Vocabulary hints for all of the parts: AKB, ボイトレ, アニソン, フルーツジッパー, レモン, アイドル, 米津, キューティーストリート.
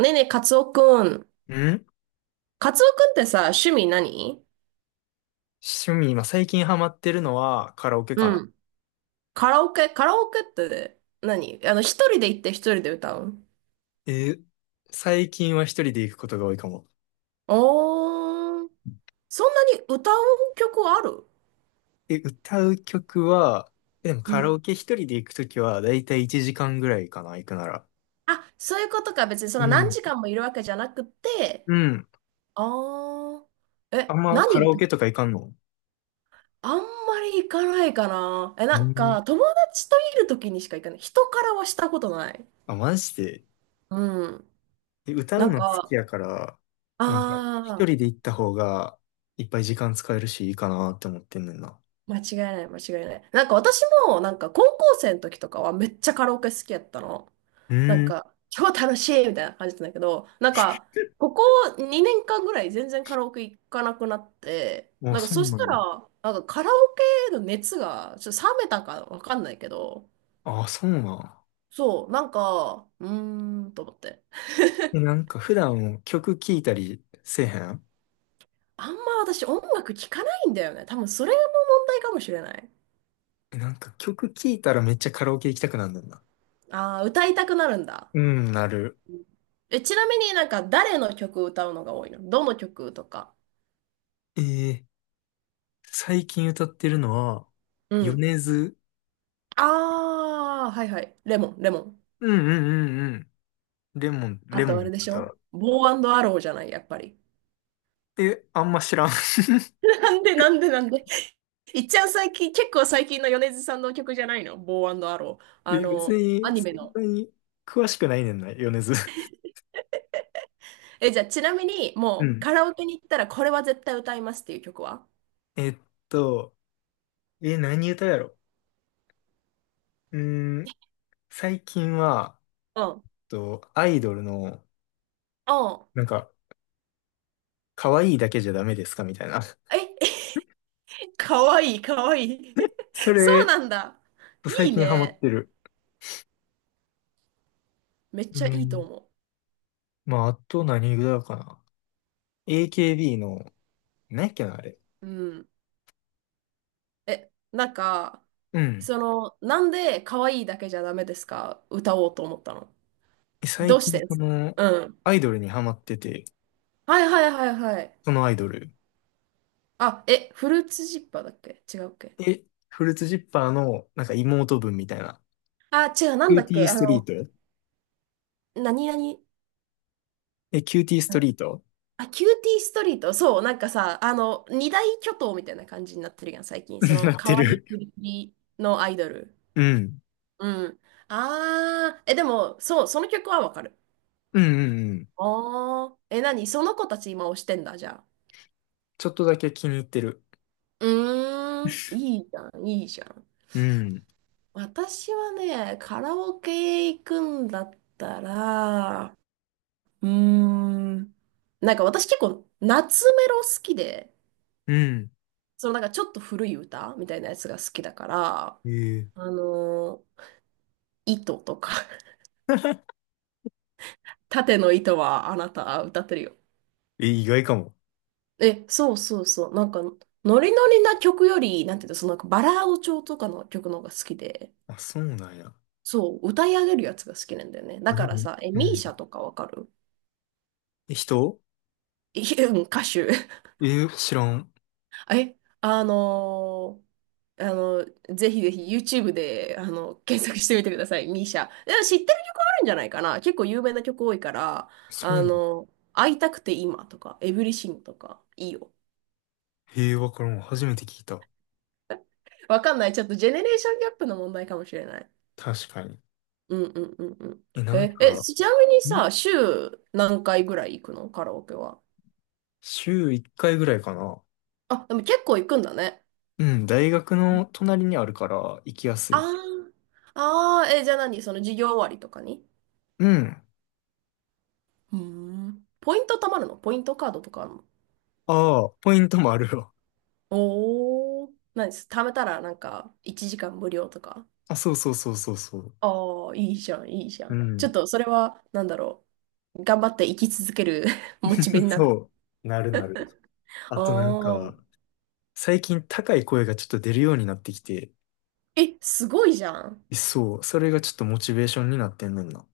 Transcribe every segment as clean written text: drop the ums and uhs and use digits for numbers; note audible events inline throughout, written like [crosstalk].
ねえねえ、カツオくん。ん、カツオくんってさ、趣味何？趣味、今最近ハマってるのはカラオケかうな。ん。カラオケカラオケって何？一人で行って一人で歌う？え、最近は一人で行くことが多いかも。おー、そんなに歌う曲ある？え、歌う曲は、でもうカラん。オケ一人で行くときはだいたい1時間ぐらいかな、行くなら。あ、そういうことか。別にそのう何ん。時間もいるわけじゃなくて。うん。あー。あんえ、まカ何ラオ歌う？ケとか行かんの？あんまり行かないかな。え、うなんん。か、友達といる時にしか行かない。人からはしたことない。あ、マジで。うん。え、歌なうんの好きか、やから、なんか一あ、人で行った方がいっぱい時間使えるしいいかなって思ってんねんな。間違いない、間違いない。なんか私も、なんか高校生の時とかはめっちゃカラオケ好きやったの。うなんん。か、超楽しいみたいな感じなんだけど、なんか、ここ2年間ぐらい全然カラオケ行かなくなって、もうなんかそうそしなたら、の？なんかカラオケの熱がちょっと冷めたかわかんないけど、あ、そうなの？そう、なんか、うーんと思って。え、なんか普段曲聴いたりせえへん？あんま私音楽聴かないんだよね。多分それも問題かもしれない。え、なんか曲聴いたらめっちゃカラオケ行きたくなんだんな。ああ、歌いたくなるんだ。うん、なる。え、ちなみになんか誰の曲を歌うのが多いの？どの曲とか？えー、最近歌ってるのは、うん。米津。ああ、はいはい。レモン、レモン。うんうんうんうん。レモン、あレモンとあのれでしょ？歌。ボーアローじゃない、やっぱり。え、あんま知らん。[laughs] [laughs] なんでなんでなんで。いっちゃん最近、結構最近の米津さんの曲じゃないの？ボーアロー。あえ、別の、アに、ニそメんの。なに詳しくないねんな、米津。え、じゃあちなみに、うもうん。カラオケに行ったらこれは絶対歌いますっていう曲は？ [laughs] えっと、え、何歌やろ？うーん、最近は、うん。アイドルの、うん。なんか、可愛いだけじゃダメですかみたいな。[laughs] え、かわいい、かわいい。そ [laughs] それ、うなんだ。と最いい近ハマっね。てる。めっうちゃいいとん。思まあ、あと何ぐらいかな。AKB の、何やっけな、あれ。う。うん。え、なんか、うん。その、なんで可愛いだけじゃダメですか歌おうと思ったの？最どうし近、てでそす？の、うん。アイドルにハマってて、はいはいはいはい。そのアイドル。あ、え、フルーツジッパーだっけ？違うっけ？え、フルーツジッパーの、なんか妹分みたいな。あ、違う、なキんだューっティーけ？ストリート。何々、え、キューティーストリート。 あ、キューティーストリート。そう、なんかさ、あの、二大巨頭みたいな感じになってるやん、最近。そ [laughs] の、なって可愛いる。プリプリのアイドル。うん。うん。あー、え、でも、そう、その曲はわかる。うんうんうん。あー、え、何その子たち今推してんだ、じゃあ。ちょっとだけ気に入ってる。うーん、いいじゃん、いいじゃん。うん。私はね、カラオケ行くんだったら、うーん、なんか私結構夏メロ好きで、うん。そのなんかちょっと古い歌みたいなやつが好きだから、えあのー糸とか [laughs] え、[laughs] 縦の糸はあなた歌ってるよ。え、意外かも。え、そうそうそう。なんか、ノリノリな曲より、なんていうの、そのなんかバラード調とかの曲の方が好きで。あ、そうなんや。そう、歌い上げるやつが好きなんだよね。だあ、でからも、さ、え、うミーん。シャとかわかる？ え、人？ [laughs] いやうん、歌手。[laughs] え、知らん。え、ーあの、ぜひぜひ YouTube で、あの、検索してみてください、ミーシャ。でも知ってる曲あるんじゃないかな。結構有名な曲多いから、そあう。の、会いたくて今とか、エブリシングとか、いいよ。へえ、わからん。初めて聞いた。わかんない。ちょっとジェネレーションギャップの問題かもしれない。確かに。うんうんうんうん。え、なんえ、か、ちなみにさ、ん、週何回ぐらい行くの？カラオケは。週1回ぐらいかな。あ、でも結構行くんだね。うん、大学の隣にあるから行きやすあい。あ、ああ、え、じゃあ何？その授業終わりとかに？うん。うーん。ポイント貯まるの？ポイントカードとかあるの？ああ、ポイントもあるよ。おー。何です？貯めたらなんか1時間無料とか？あ、そうそうそうそうそう。ああ、いいじゃん、いいじゃうん。ちょっん。とそれは、なんだろう。頑張って生き続ける [laughs] モチベ [laughs] になる。そう。なるなる。ああとなんか、あ。最近高い声がちょっと出るようになってきて、え、すごいじゃん。そう、それがちょっとモチベーションになってんねんな。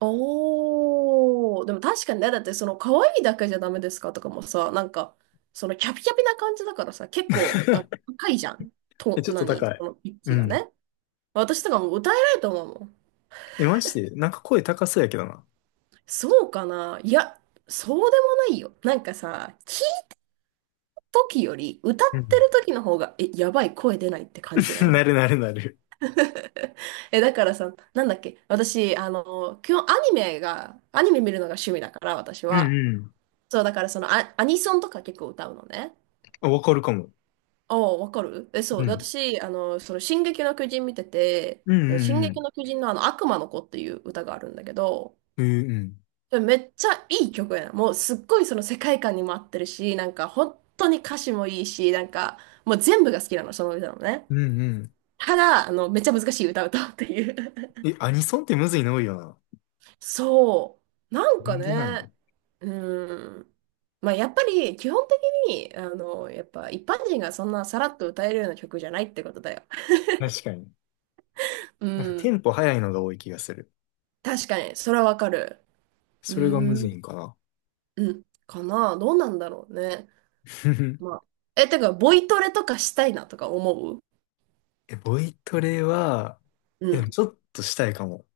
おー、でも確かにね、だってその可愛いだけじゃダメですかとかもさ、なんか、そのキャピキャピな感じだからさ、結構、なんか [laughs] 高いじゃん。え、と、ちょっと何高い。そのピッうチがん。ね。私とかも歌えないと思うもん。え、まして、なんか声高そうやけどな。そうかな？いや、そうでもないよ。なんかさ、聞いた時より歌うってん。る時の方が、え、やばい声出ないって感じな [laughs] い？ なるなるなる。[laughs] え、だからさ、なんだっけ、私、あの、基本アニメ見るのが趣味だから、私うんは。うん。そう、だからそのアニソンとか結構歌うのね。あ、わかるかも。ああ、わかる。え、そうう。でん。私、あの、その、進撃の巨人見てて、うんそのう進んう撃ん。の巨人のあの、悪魔の子っていう歌があるんだけど、うんうん。それめっちゃいい曲やな。もう、すっごいその世界観にも合ってるし、なんか、本当に歌詞もいいし、なんか、もう全部が好きなの、その歌のね。うんうただ、あの、めっちゃ難しい歌を歌うっていう ん。え、アニソンってむずいの多いよな。[laughs] そう。なんなかんでなの？ね、うん。まあ、やっぱり、基本的に、あの、やっぱ、一般人がそんなさらっと歌えるような曲じゃないってことだよ。確かに。うなんかテん。ンポ早いのが多い気がする。確かに、それはわかる。うそれがむーずん、いんかな。うん、かな。どうなんだろうね。まあ。[laughs] え、てか、ボイトレとかしたいなとか思う？え、ボイトレは、うえ、でもん。ちょっとしたいかも。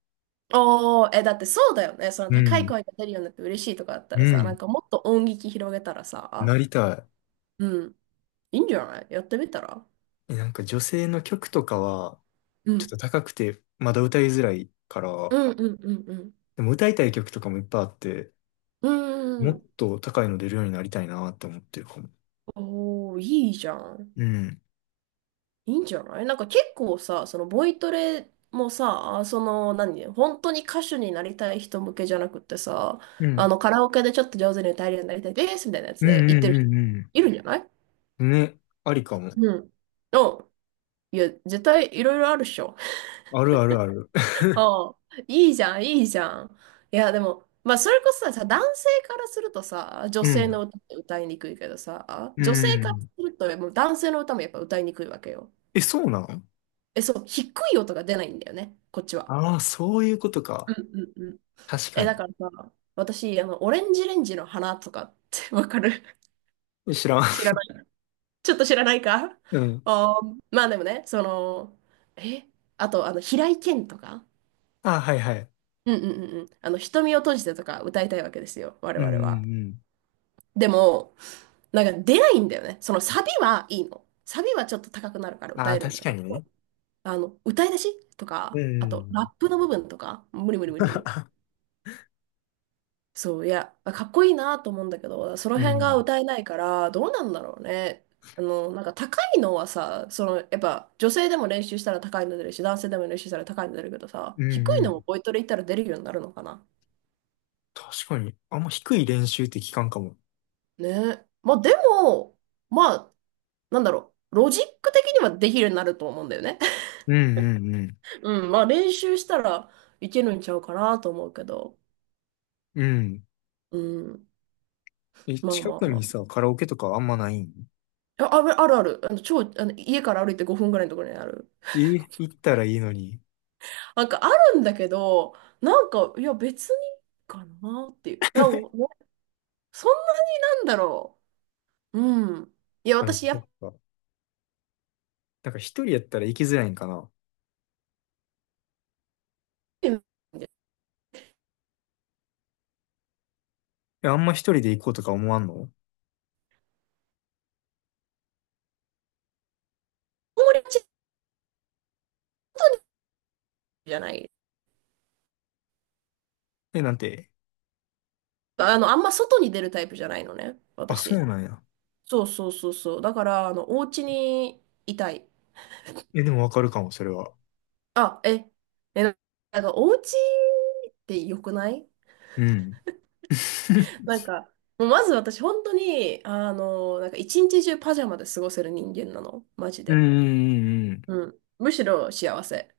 おー、え、だってそうだよね。そのう高いん。声が出るようになって嬉しいとかあったらうさ、なんん。かもっと音域広げたらなさ、りたうん、いいんじゃない？やってみたら？い。え、なんか女性の曲とかは、うちょっん。と高くて、まだ歌いづらいかうら、んうんうんでも歌いたい曲とかもいっぱいあって、うん。もうーっん。と高いの出るようになりたいなって思ってるかも。おー、いいじゃん。うん。いいんじゃない？なんか結構さ、そのボイトレもさ、その何、本当に歌手になりたい人向けじゃなくってさ、うあんのカラオケでちょっと上手に歌えるようになりたいですみたいなやうつんで言っうてんる人うんいるんじゃない？うん。ね、ありかも。うん。うん。いや、絶対いろいろあるっしょ。あるあるある。[laughs] [laughs] ああ、いいじゃん、いいじゃん。いや、でも、まあ、それこそさ、男性からするとさ、女う性のん。歌って歌いにくいけどさ、う女性からすん。ると、もう男性の歌もやっぱ歌いにくいわけよ。え、そうなの？え、そう、低い音が出ないんだよね、こっちは。ああー、そういうことうか。んうんうん。確え、かだに。からさ、私、あの、オレンジレンジの花とかってわかる？ [laughs] 知らん。知ら [laughs] ない。ちょっと知らないか。うん。あー、まあでもね、その、え、あと、あの、平井堅とか、ああ、はいはい。うんうんうんうん、あの、瞳を閉じてとか歌いたいわけですよ、我うんう々んうは。ん。でも、なんか出ないんだよね。そのサビはいいの。サビはちょっと高くなるからあ歌あ、えるん確だかけにど、ね。あの、歌い出しとうか、あと、ラんップの部分とか、無理無理無理無理。そう、いや、かっこいいなと思うんだけど、そのうん。う辺がん。歌えないから、どうなんだろうね。あの、なんか高いのはさ、その、やっぱ女性でも練習したら高いの出るし、男性でも練習したら高いの出るけどさ、う低んいうん。のもボイトレ行ったら出るようになるのかな。確かに。あんま低い練習って聞かんかも。ね。まあでも、まあ、なんだろう、ロジック的にはできるようになると思うんだよね。うんうんうん。[laughs] うん、まあ練習したらいけるんちゃうかなと思うけど、うん。うん、え、まあ近まあくまにあ。さ、カラオケとかあんまないん？あ、あるあるある、あの、超、家から歩いて5分ぐらいのところにある。え、行ったらいいのに。なんかあるんだけど、なんか、いや、別にかなっていう。なんかねそんなになんだろう。うん。いや、うん、私、やっそぱっか。なんか一人やったら行きづらいんかな。り、え、あんま一人で行こうとか思わんの？子守ちじゃない。え、なんて。あの、あんま外に出るタイプじゃないのね、あ、そう私。なんや。そうそうそうそう。だから、あの、お家にいたい。え、でもわかるかも、それは。あ、え、ななんか、お家って良くない？ うん。[laughs] なん [laughs] か、もうまず私、本当に、あの、なんか、一日中パジャマで過ごせる人間なの。マジうんうで。んうんうん。むしろ幸せ。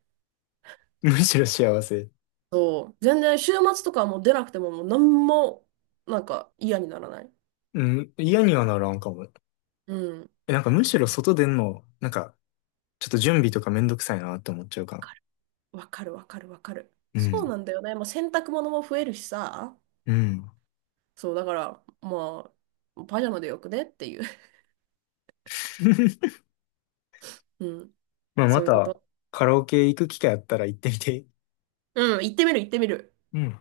うん。むしろ幸せ。そう、全然週末とかはもう出なくてももう何もなんか嫌にならない。うん、嫌にはならんかも。うん。わえ、なんかむしろ外出んの、なんか、ちょっと準備とかめんどくさいなって思っちゃうかな。かるわかるわかるわかる。うそうん。なんだよね。まあ、洗濯物も増えるしさ。うん。そう、だから、まあ、パジャマでよくねっていう。[laughs] [laughs] うん。まあ、そまういうこた、と。カラオケ行く機会あったら行ってみて。うん、行ってみる行ってみる。うん。